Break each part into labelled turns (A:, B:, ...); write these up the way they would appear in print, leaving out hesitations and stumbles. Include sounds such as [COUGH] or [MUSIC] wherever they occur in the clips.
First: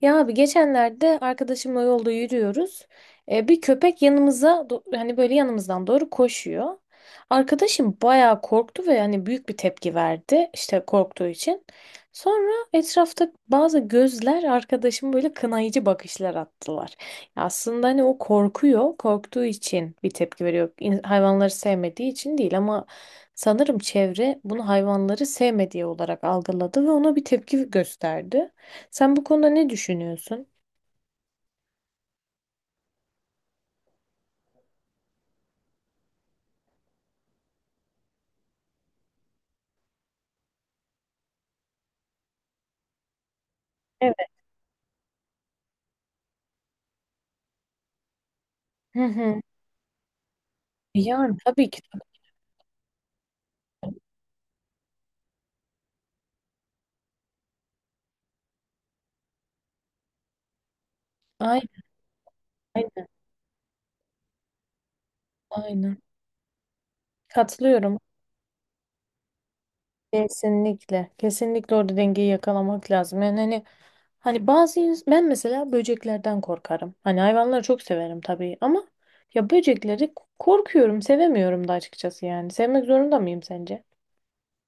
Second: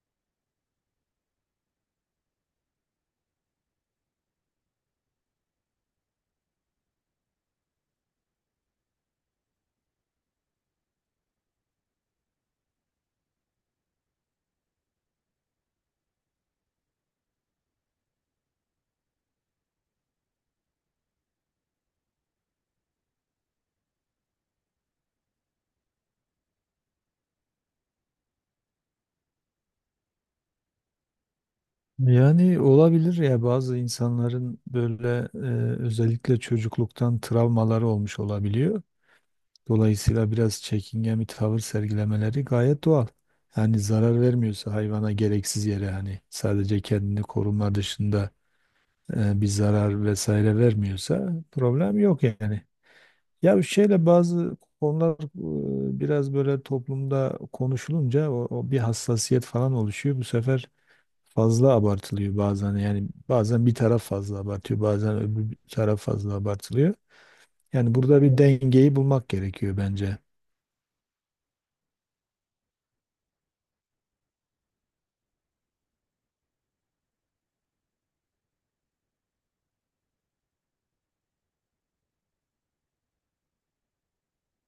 A: Ya abi geçenlerde arkadaşımla yolda yürüyoruz. Bir köpek yanımıza hani böyle yanımızdan doğru koşuyor. Arkadaşım bayağı korktu ve yani büyük bir tepki verdi işte korktuğu için. Sonra etrafta bazı gözler arkadaşım böyle kınayıcı bakışlar attılar. Ya aslında hani o korkuyor, korktuğu için bir tepki veriyor. Hayvanları sevmediği için değil ama sanırım çevre bunu hayvanları sevmediği olarak algıladı ve ona bir tepki gösterdi. Sen bu konuda ne düşünüyorsun?
B: Yani olabilir ya bazı insanların böyle özellikle çocukluktan travmaları olmuş olabiliyor. Dolayısıyla biraz çekingen bir tavır sergilemeleri gayet doğal. Yani
A: Evet.
B: zarar vermiyorsa hayvana gereksiz yere hani sadece kendini koruma dışında
A: Hı hı.
B: bir zarar vesaire vermiyorsa
A: Yani tabii ki.
B: problem yok yani. Ya bir şeyle bazı konular biraz böyle toplumda konuşulunca o bir hassasiyet falan oluşuyor. Bu sefer fazla
A: Aynen,
B: abartılıyor bazen.
A: aynen,
B: Yani bazen bir taraf fazla abartıyor, bazen öbür taraf
A: aynen.
B: fazla abartılıyor. Yani
A: Katılıyorum.
B: burada bir dengeyi bulmak gerekiyor bence.
A: Kesinlikle. Kesinlikle orada dengeyi yakalamak lazım. Yani hani ben mesela böceklerden korkarım. Hani hayvanları çok severim tabii ama ya böcekleri korkuyorum, sevemiyorum da açıkçası yani. Sevmek zorunda mıyım sence?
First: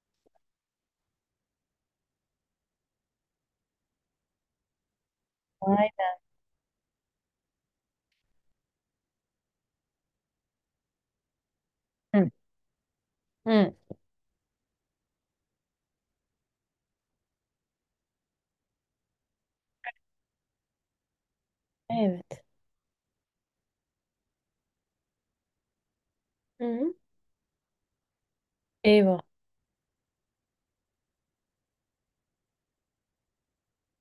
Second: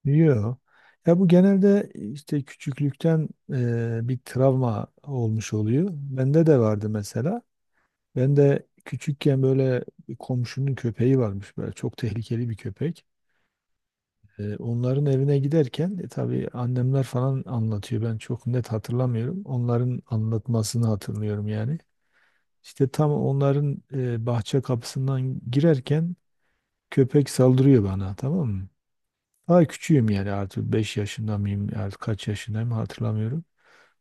B: Yok. Ya bu genelde işte küçüklükten bir travma olmuş
A: Ay,
B: oluyor. Bende de vardı mesela. Ben de küçükken böyle bir komşunun köpeği varmış böyle çok
A: Hı.
B: tehlikeli bir köpek.
A: Hı.
B: Onların evine giderken tabii annemler falan anlatıyor. Ben çok net hatırlamıyorum. Onların anlatmasını hatırlıyorum yani.
A: Evet.
B: İşte tam onların bahçe kapısından girerken
A: Hı. hı.
B: köpek saldırıyor bana, tamam mı?
A: Eyvah.
B: Daha küçüğüm yani artık 5 yaşında mıyım artık kaç yaşındayım hatırlamıyorum.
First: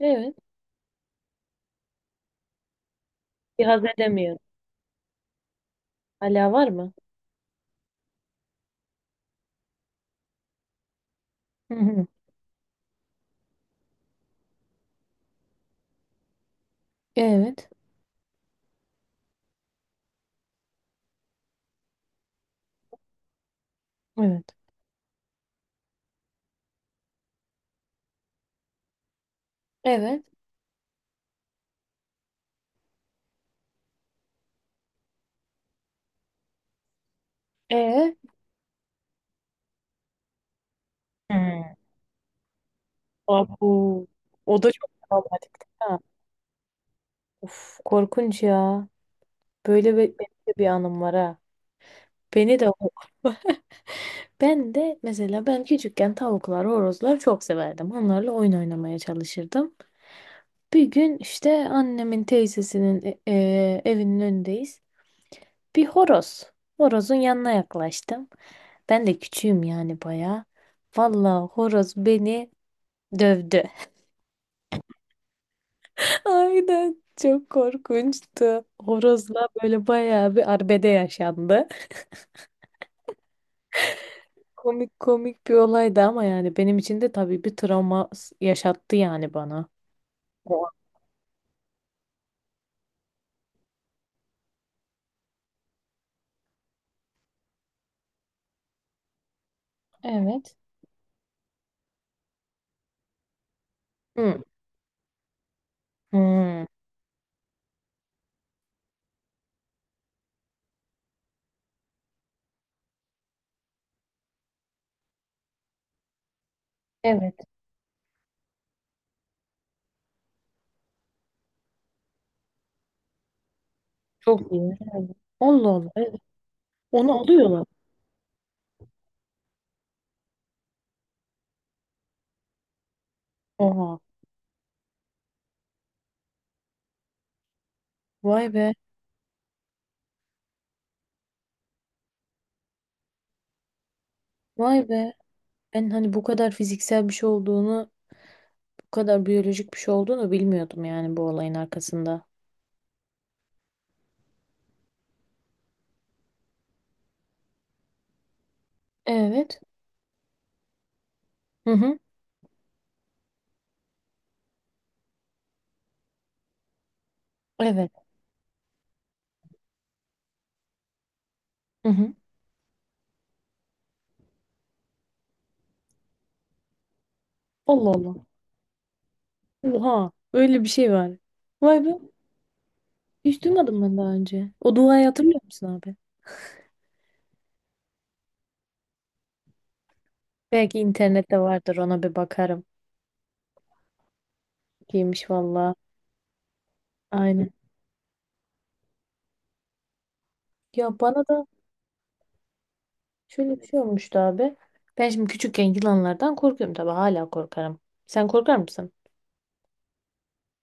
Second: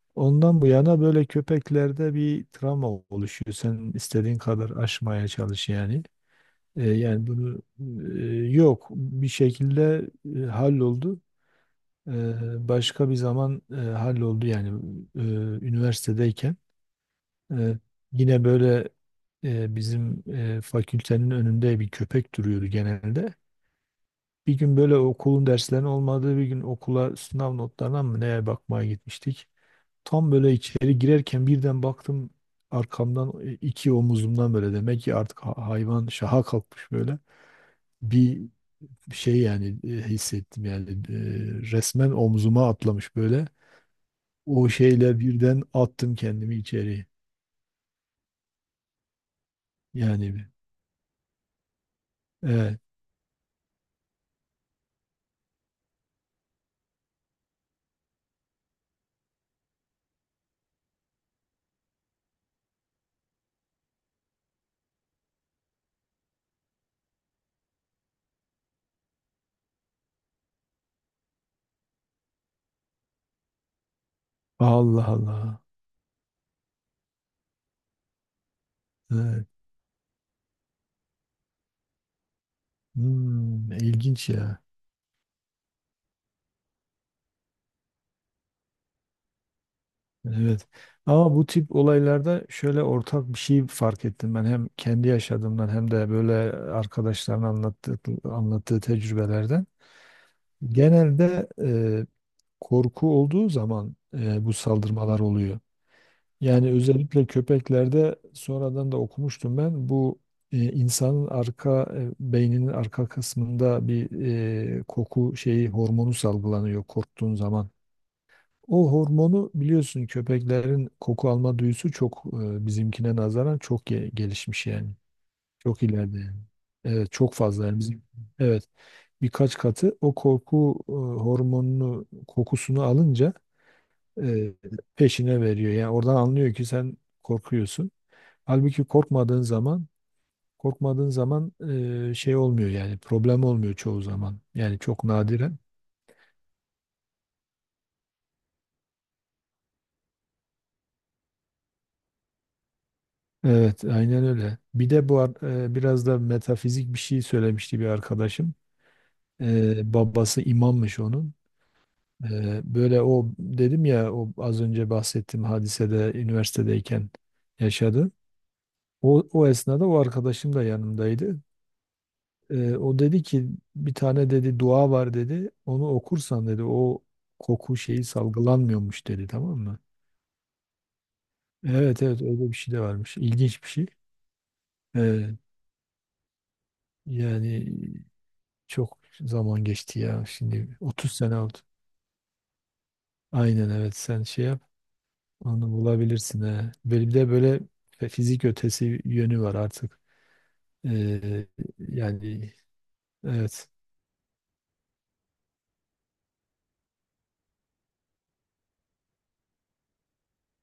A: Evet.
B: Ondan bu yana böyle köpeklerde bir travma oluşuyor.
A: Bir haz
B: Sen
A: edemiyorum.
B: istediğin kadar aşmaya çalış yani.
A: Hala var mı?
B: Yani bunu yok bir şekilde halloldu.
A: Hı hı.
B: E, Başka bir zaman halloldu yani e, üniversitedeyken.
A: Evet.
B: Ee, Yine böyle bizim fakültenin önünde bir köpek duruyordu genelde.
A: Evet.
B: Bir gün böyle okulun derslerinin olmadığı bir gün okula sınav notlarına mı neye bakmaya gitmiştik.
A: Evet.
B: Tam böyle içeri girerken birden baktım arkamdan iki omuzumdan böyle demek ki artık hayvan şaha kalkmış böyle.
A: Ee?
B: Bir şey yani hissettim yani
A: Hmm.
B: resmen omzuma atlamış böyle.
A: Abu. O
B: O
A: da çok
B: şeyle
A: travmatik
B: birden
A: değil mi?
B: attım kendimi içeri.
A: Of korkunç ya. Böyle benim
B: Yani
A: de bir anım var ha. Beni de
B: evet.
A: [LAUGHS] Ben de mesela ben küçükken tavuklar, horozlar çok severdim. Onlarla oyun oynamaya çalışırdım. Bir gün işte annemin teyzesinin evinin önündeyiz. Bir horoz. Horozun yanına yaklaştım. Ben de küçüğüm yani bayağı. Vallahi horoz beni dövdü.
B: Allah Allah.
A: Aynen. Çok korkunçtu.
B: Evet.
A: Horozla böyle bayağı bir arbede yaşandı.
B: Hmm, ilginç ya.
A: Komik komik bir olaydı ama yani benim için de tabii bir travma yaşattı yani bana. O-
B: Evet.
A: an.
B: Ama bu tip olaylarda şöyle ortak bir şey fark ettim ben hem kendi yaşadığımdan hem de böyle arkadaşların anlattığı tecrübelerden.
A: Evet.
B: Genelde korku olduğu zaman
A: Hı.
B: bu saldırmalar oluyor.
A: Hı.
B: Yani özellikle köpeklerde sonradan da okumuştum ben bu insanın arka beyninin arka kısmında bir koku şeyi hormonu salgılanıyor korktuğun
A: Evet.
B: zaman. O hormonu biliyorsun köpeklerin koku alma duyusu çok bizimkine nazaran çok
A: Çok
B: gelişmiş
A: iyi.
B: yani.
A: Evet. Allah
B: Çok
A: Allah. Evet.
B: ileride yani.
A: Onu
B: Evet çok
A: alıyorlar.
B: fazla yani bizim. Evet birkaç katı o korku hormonunu kokusunu alınca
A: Oha.
B: e, peşine veriyor. Yani oradan anlıyor ki sen korkuyorsun.
A: Vay be.
B: Halbuki korkmadığın zaman şey olmuyor yani problem olmuyor çoğu zaman. Yani
A: Vay
B: çok
A: be.
B: nadiren.
A: Ben hani bu kadar fiziksel bir şey olduğunu, bu kadar biyolojik bir şey olduğunu bilmiyordum yani bu olayın arkasında.
B: Evet, aynen öyle. Bir de bu biraz da metafizik bir şey söylemişti bir arkadaşım.
A: Evet.
B: Babası imammış onun.
A: Hı hı.
B: Böyle o dedim ya o az önce bahsettiğim hadisede üniversitedeyken
A: Evet.
B: yaşadı. O esnada o arkadaşım da yanımdaydı.
A: Hı hı.
B: O dedi ki bir tane dedi dua var dedi. Onu okursan dedi o koku
A: Allah
B: şeyi
A: Allah.
B: salgılanmıyormuş dedi, tamam mı?
A: Oha, öyle bir şey var. Vay be,
B: Evet evet, öyle bir şey de varmış.
A: hiç
B: İlginç bir
A: duymadım
B: şey.
A: ben daha önce. O duayı
B: E,
A: hatırlıyor musun abi?
B: Yani çok zaman geçti ya. Şimdi
A: Belki
B: 30 sene
A: internette
B: oldu.
A: vardır ona bir bakarım.
B: Aynen evet, sen şey yap.
A: Giymiş
B: Onu
A: valla.
B: bulabilirsin he. Böyle bir de
A: Aynen.
B: böyle fizik ötesi yönü var artık.
A: Ya bana da
B: Ee, Yani
A: şöyle bir
B: evet.
A: şey olmuştu abi. Ben şimdi küçükken yılanlardan korkuyorum tabii hala korkarım. Sen korkar mısın?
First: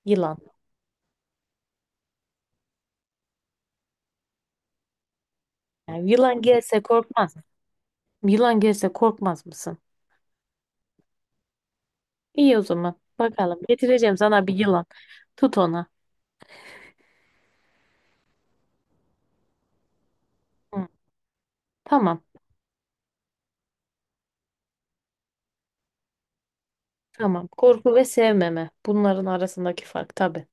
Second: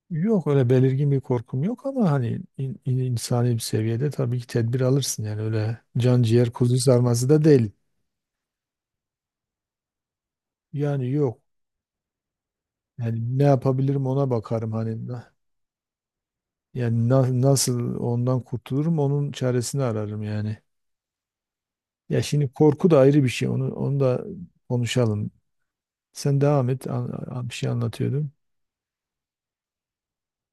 A: Yılan.
B: Yok öyle belirgin bir korkum yok ama hani insani bir seviyede tabii ki tedbir alırsın yani öyle
A: Yani
B: can
A: yılan
B: ciğer kuzu
A: gelse
B: sarması
A: korkmaz.
B: da değil.
A: Yılan gelse korkmaz mısın?
B: Yani yok.
A: İyi o zaman.
B: Yani ne
A: Bakalım.
B: yapabilirim
A: Getireceğim
B: ona
A: sana bir
B: bakarım
A: yılan.
B: hani
A: Tut ona.
B: yani nasıl ondan kurtulurum onun çaresini ararım yani.
A: Hı.
B: Ya
A: Tamam.
B: şimdi korku da ayrı bir şey. Onu da konuşalım. Sen devam et.
A: Tamam.
B: Bir şey
A: Korku ve
B: anlatıyordum.
A: sevmeme. Bunların arasındaki fark tabii.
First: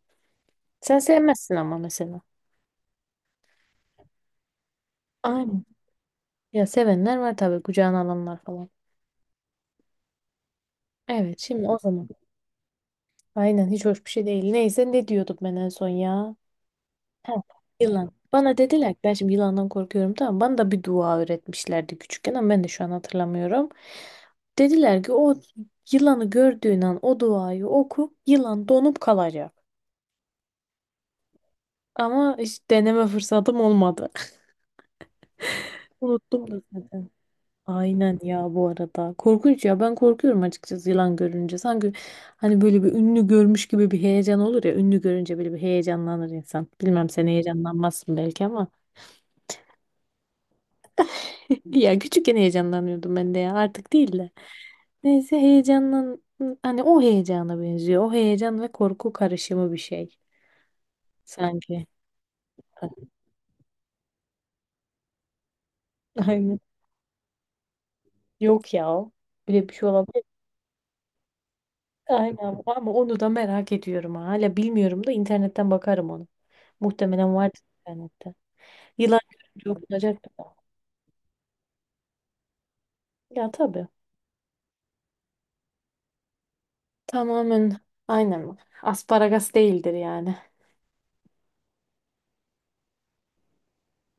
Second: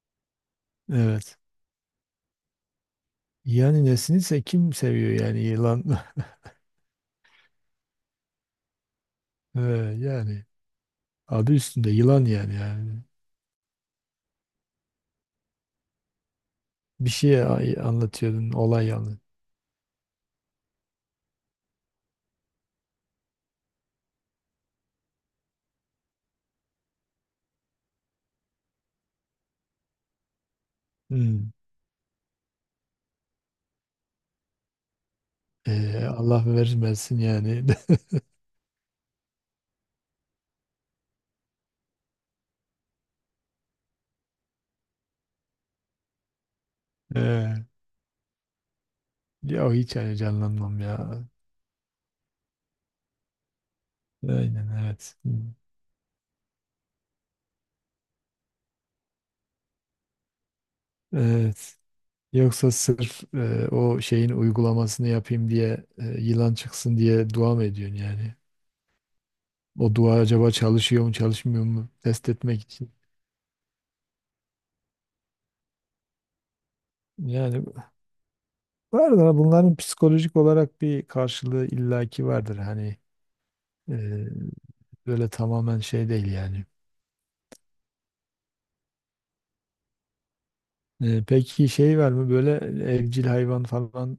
A: Sen
B: Evet.
A: sevmezsin ama mesela.
B: Yani nesinse kim seviyor yani
A: Aynen.
B: yılan? [LAUGHS]
A: Ya sevenler var tabii kucağına alanlar falan.
B: Ee, Yani
A: Evet
B: adı
A: şimdi o
B: üstünde
A: zaman.
B: yılan yani.
A: Aynen hiç hoş bir şey değil. Neyse ne diyordum ben en son ya.
B: Bir
A: Ha,
B: şey
A: yılan.
B: anlatıyordun
A: Bana
B: olay
A: dediler ki ben
B: yani.
A: şimdi yılandan korkuyorum tamam. Bana da bir dua öğretmişlerdi küçükken ama ben de şu an hatırlamıyorum. Dediler ki o yılanı gördüğün an o duayı oku yılan donup kalacak.
B: Hmm.
A: Ama hiç deneme fırsatım olmadı. [LAUGHS]
B: Allah
A: Unuttum da zaten.
B: vermesin yani. [LAUGHS]
A: Aynen ya bu arada. Korkunç ya ben korkuyorum açıkçası yılan görünce. Sanki hani böyle bir ünlü görmüş gibi bir heyecan olur ya. Ünlü görünce böyle bir heyecanlanır insan. Bilmem sen
B: Ee,
A: heyecanlanmazsın belki ama.
B: Ya hiç yani canlanmam ya.
A: [LAUGHS] Ya küçükken heyecanlanıyordum ben de ya artık değil de.
B: Aynen evet.
A: Neyse
B: Hmm.
A: hani o heyecana benziyor. O heyecan ve korku karışımı bir şey
B: Evet.
A: sanki.
B: Yoksa
A: [LAUGHS]
B: sırf o şeyin uygulamasını yapayım diye yılan
A: Aynen.
B: çıksın diye dua mı ediyorsun yani?
A: Yok ya. O. Böyle bir şey
B: O dua
A: olabilir.
B: acaba çalışıyor mu çalışmıyor mu test etmek
A: Aynen
B: için.
A: ama onu da merak ediyorum. Ha. Hala bilmiyorum da internetten bakarım onu. Muhtemelen vardır
B: Yani
A: internette.
B: vardır
A: Yılan
B: ama
A: görünce
B: bunların
A: okunacak da.
B: psikolojik olarak bir karşılığı illaki vardır. Hani
A: Ya tabii.
B: e, böyle tamamen şey değil yani.
A: Tamamen aynen. Asparagas değildir yani.
B: Peki şey var mı böyle evcil hayvan falan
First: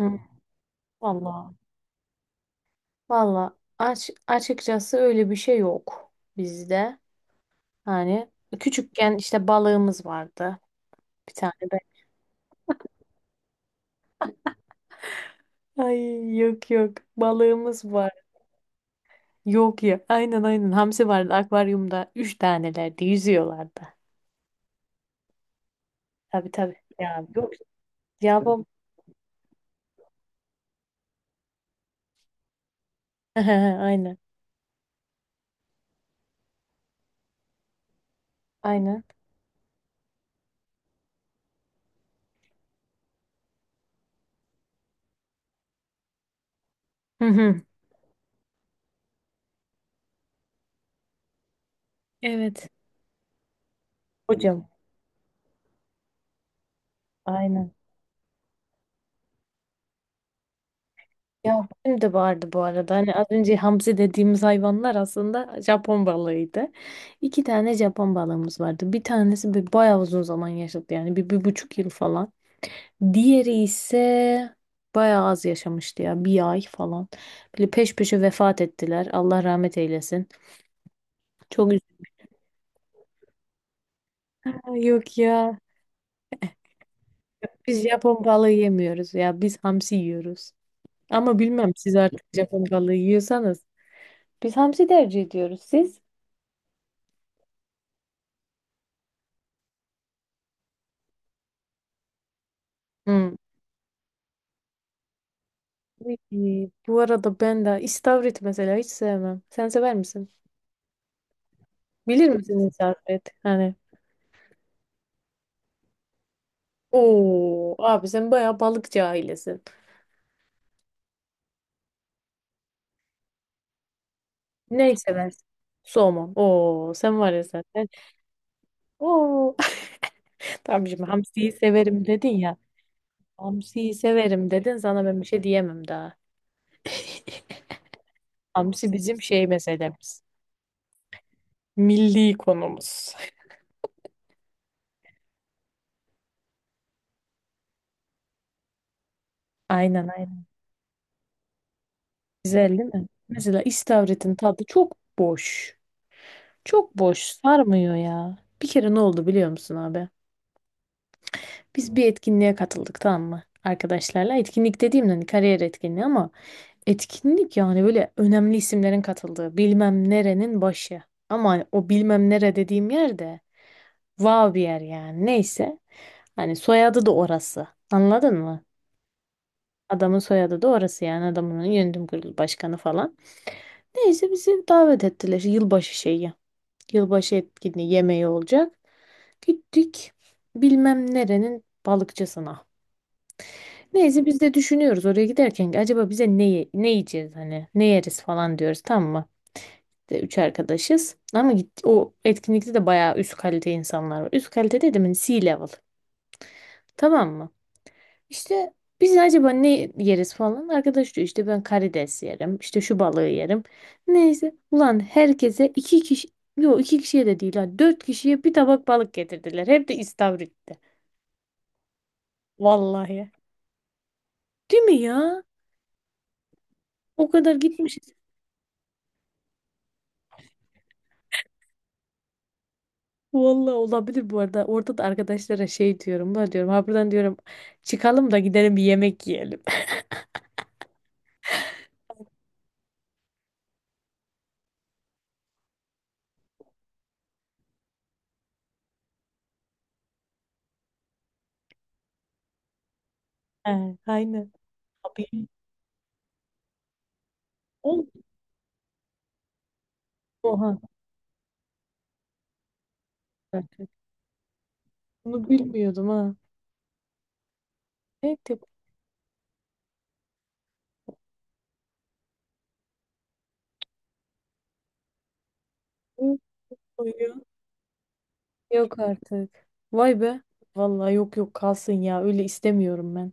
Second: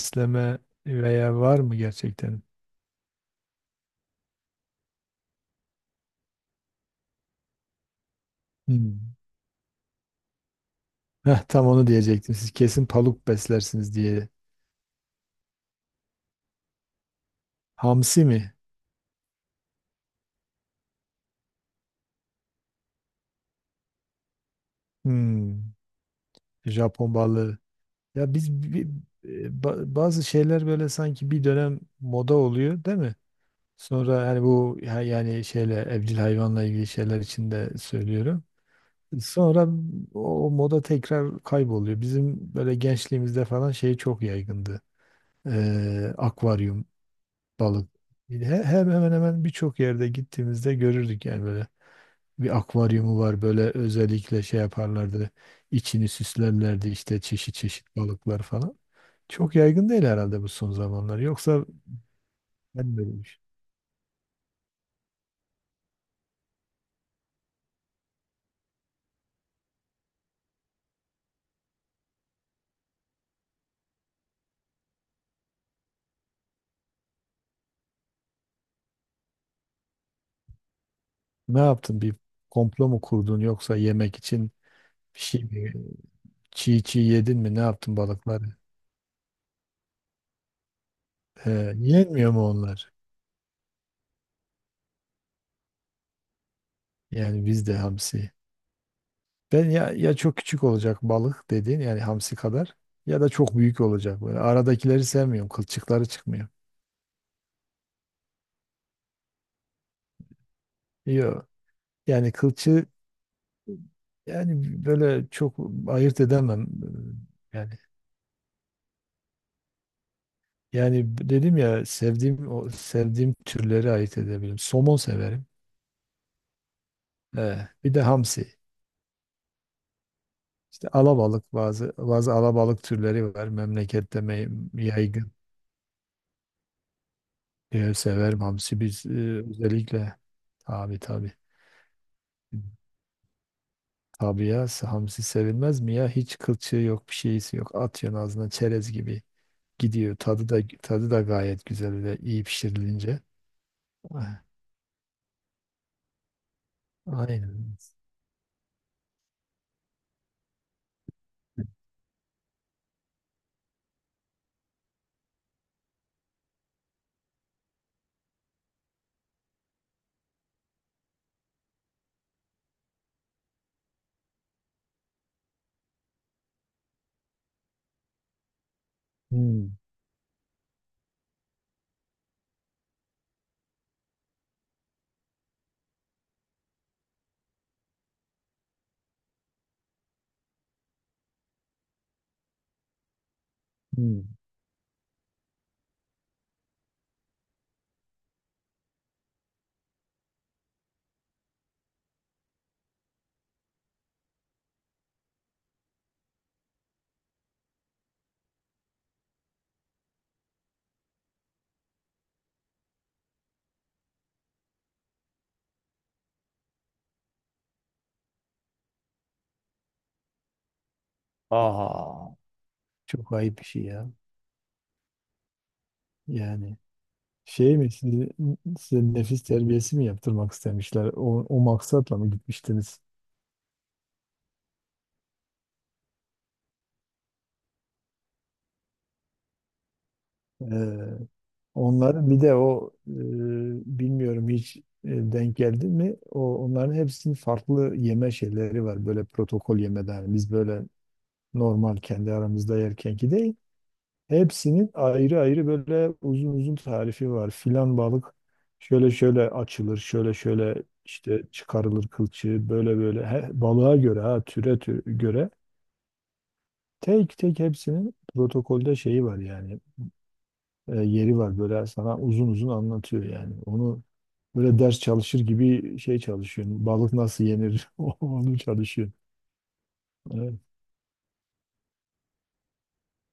A: Hı.
B: veya
A: Vallahi.
B: var mı gerçekten?
A: Vallahi açıkçası öyle bir şey yok bizde. Hani
B: Hmm.
A: küçükken işte balığımız vardı. Bir
B: Heh,
A: tane
B: tam
A: be.
B: onu diyecektim. Siz kesin paluk beslersiniz diye.
A: Ay yok yok. Balığımız var.
B: Hamsi mi?
A: Yok ya. Aynen aynen. Hamsi vardı akvaryumda. Üç tanelerdi. Yüzüyorlardı.
B: Hmm.
A: Tabii tabii.
B: Japon
A: Ya yok.
B: balığı. Ya
A: Ya
B: biz
A: bab-
B: bazı şeyler böyle sanki bir dönem moda oluyor, değil mi?
A: [LAUGHS] Aynen.
B: Sonra hani bu yani şeyle evcil hayvanla ilgili şeyler için de söylüyorum.
A: Aynen.
B: Sonra o moda tekrar kayboluyor. Bizim böyle gençliğimizde falan şey çok yaygındı. Akvaryum,
A: Hı hı.
B: balık. Hem hemen hemen birçok yerde gittiğimizde görürdük yani böyle bir
A: Evet.
B: akvaryumu var böyle özellikle şey
A: Hocam.
B: yaparlardı. İçini süslerlerdi işte çeşit
A: Aynen.
B: çeşit balıklar falan. Çok yaygın değil herhalde bu son zamanlar. Yoksa
A: Ya benim de vardı bu arada.
B: ben
A: Hani
B: böyle bir
A: az
B: şey-
A: önce hamsi dediğimiz hayvanlar aslında Japon balığıydı. İki tane Japon balığımız vardı. Bir tanesi bir bayağı uzun zaman yaşadı yani bir, 1,5 yıl falan. Diğeri ise bayağı az yaşamıştı ya bir ay falan. Böyle peş peşe vefat ettiler. Allah rahmet eylesin.
B: Ne
A: Çok
B: yaptın? Bir komplo mu kurdun yoksa yemek için
A: üzüldüm. Yok
B: bir şey
A: ya
B: mi? Çiğ çiğ yedin mi? Ne
A: biz
B: yaptın
A: Japon
B: balıkları?
A: balığı yemiyoruz ya biz hamsi yiyoruz. Ama
B: He,
A: bilmem siz artık
B: yenmiyor mu
A: Japon
B: onlar?
A: balığı yiyorsanız. Biz hamsi tercih ediyoruz siz.
B: Yani bizde hamsi. Ben ya çok küçük olacak balık dediğin yani hamsi kadar ya da çok büyük olacak. Böyle aradakileri sevmiyorum. Kılçıkları çıkmıyor.
A: Peki, bu arada ben de istavrit mesela hiç sevmem. Sen sever misin?
B: Yok.
A: Bilir
B: Yani
A: misin istavrit? Hani
B: yani böyle çok ayırt edemem. Yani
A: Oo abi sen bayağı balıkçı ailesin.
B: Yani dedim ya sevdiğim o sevdiğim türleri ayırt edebilirim.
A: Neyi
B: Somon
A: seversin?
B: severim.
A: Somon. Oo sen var ya sen.
B: He, bir de hamsi.
A: Oo [LAUGHS] tamam
B: İşte
A: şimdi hamsiyi
B: alabalık bazı
A: severim dedin
B: bazı
A: ya.
B: alabalık türleri var
A: Hamsiyi
B: memlekette
A: severim dedin sana ben bir
B: yaygın.
A: şey diyemem daha.
B: Severim hamsi
A: Hamsi
B: biz
A: bizim şey
B: özellikle
A: meselemiz.
B: tabii tabii.
A: Milli konumuz.
B: Tabii ya hamsi sevilmez mi ya? Hiç kılçığı yok, bir şeysi yok. Atıyorsun ağzına çerez gibi
A: [LAUGHS] Aynen
B: gidiyor.
A: aynen.
B: Tadı da gayet güzel öyle iyi
A: Güzel değil mi?
B: pişirilince.
A: Mesela istavritin
B: Ah,
A: tadı çok boş. Çok boş,
B: aynen.
A: sarmıyor ya. Bir kere ne oldu biliyor musun abi? Biz bir etkinliğe katıldık tamam mı? Arkadaşlarla. Etkinlik dediğim hani kariyer etkinliği ama etkinlik yani böyle önemli isimlerin katıldığı bilmem nerenin başı. Ama hani o bilmem nere dediğim yer de wow bir yer yani neyse. Hani soyadı da orası. Anladın mı?
B: Hmm,
A: Adamın soyadı da orası yani adamın yönetim kurulu başkanı falan. Neyse bizi davet ettiler yılbaşı şeyi. Yılbaşı etkinliği yemeği olacak. Gittik bilmem nerenin balıkçısına. Neyse
B: hmm.
A: biz de düşünüyoruz oraya giderken ki acaba bize ne yiyeceğiz hani ne yeriz falan diyoruz tamam mı? De, üç arkadaşız ama o etkinlikte de bayağı üst kalite insanlar var. Üst kalite dedim hani C level tamam mı? İşte biz acaba ne yeriz falan. Arkadaş diyor işte ben karides yerim. İşte şu balığı yerim. Neyse. Ulan herkese iki kişi yok iki kişiye de değil ha. Dört kişiye bir tabak balık getirdiler. Hep de istavritte.
B: Aa,
A: Vallahi.
B: çok ayıp bir şey ya.
A: Değil mi ya?
B: Yani
A: O kadar
B: şey mi
A: gitmişiz.
B: sizi- size nefis terbiyesi mi yaptırmak istemişler? O maksatla mı gitmiştiniz?
A: Vallahi olabilir bu arada. Orada da arkadaşlara şey diyorum. Ben diyorum ha buradan diyorum çıkalım da gidelim bir yemek yiyelim.
B: Ee, Onların bir de o bilmiyorum hiç denk geldi mi? O onların hepsinin farklı yeme şeyleri var. Böyle protokol yemeden biz böyle normal kendi aramızda yerkenki değil.
A: He, aynen.
B: Hepsinin
A: Abi.
B: ayrı ayrı böyle uzun uzun tarifi var. Filan
A: Oğlum,
B: balık şöyle şöyle açılır, şöyle
A: Oha.
B: şöyle işte çıkarılır kılçığı, böyle böyle he,
A: Artık.
B: balığa göre ha türe
A: Bunu
B: göre
A: bilmiyordum ha.
B: tek tek hepsinin
A: Evet
B: protokolde şeyi var yani yeri var böyle sana uzun uzun anlatıyor yani. Onu böyle ders çalışır gibi şey
A: yapıyor.
B: çalışıyorsun. Balık
A: Koyuyor.
B: nasıl yenir [LAUGHS] onu
A: Yok
B: çalışıyorsun.
A: artık. Vay be.
B: Evet.
A: Vallahi yok yok kalsın ya. Öyle istemiyorum ben.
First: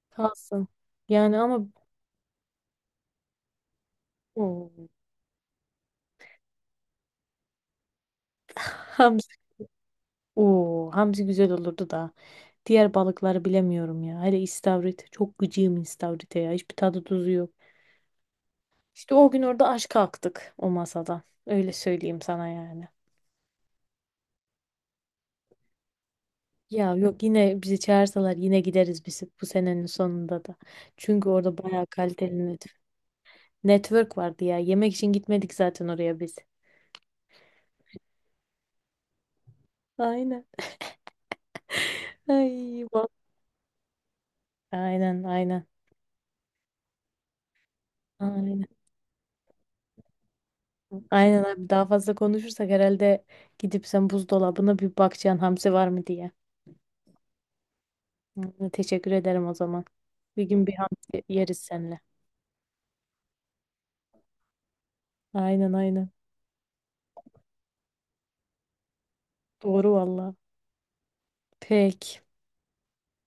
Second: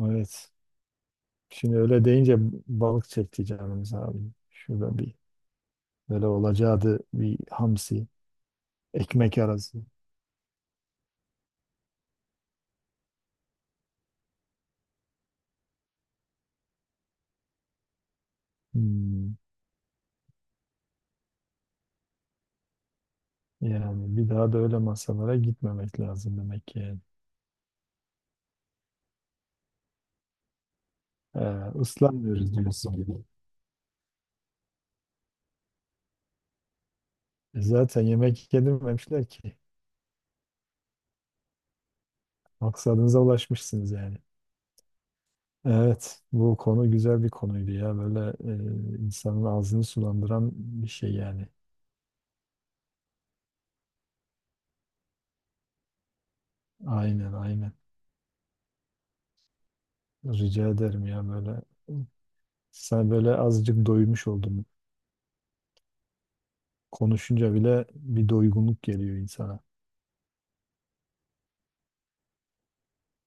B: Evet.
A: Kalsın. Yani ama
B: Şimdi öyle deyince balık çekti canımız abi.
A: Oo.
B: Şurada bir böyle olacağı da bir hamsi,
A: [LAUGHS]
B: ekmek arası.
A: Oo, hamsi güzel olurdu da. Diğer balıkları bilemiyorum ya. Hele istavrit. Çok gıcığım istavrite ya. Hiçbir tadı tuzu yok. İşte o
B: Hmm.
A: gün orada aşk kalktık o masada. Öyle söyleyeyim sana yani.
B: Yani bir daha da öyle masalara gitmemek lazım demek ki
A: Ya
B: yani.
A: yok yine bizi çağırsalar yine gideriz biz bu senenin sonunda da. Çünkü orada bayağı kaliteli
B: Islanmıyoruz diyorsun.
A: network vardı ya. Yemek için gitmedik zaten oraya biz.
B: E zaten yemek yedirmemişler ki.
A: Aynen. Ay, bak.
B: Maksadınıza ulaşmışsınız yani.
A: Aynen aynen.
B: Evet, bu konu güzel bir konuydu ya. Böyle
A: Aynen.
B: insanın ağzını sulandıran bir şey
A: Aynen
B: yani.
A: abi daha fazla konuşursak herhalde gidip sen buzdolabına bir bakacaksın hamsi var mı diye.
B: Aynen, aynen.
A: Hı, teşekkür ederim o zaman. Bir gün
B: Rica
A: bir
B: ederim
A: hamsi
B: ya
A: yeriz
B: böyle.
A: seninle.
B: Sen böyle azıcık doymuş oldum.
A: Aynen aynen.
B: Konuşunca bile bir doygunluk geliyor insana.
A: Doğru valla. Peki.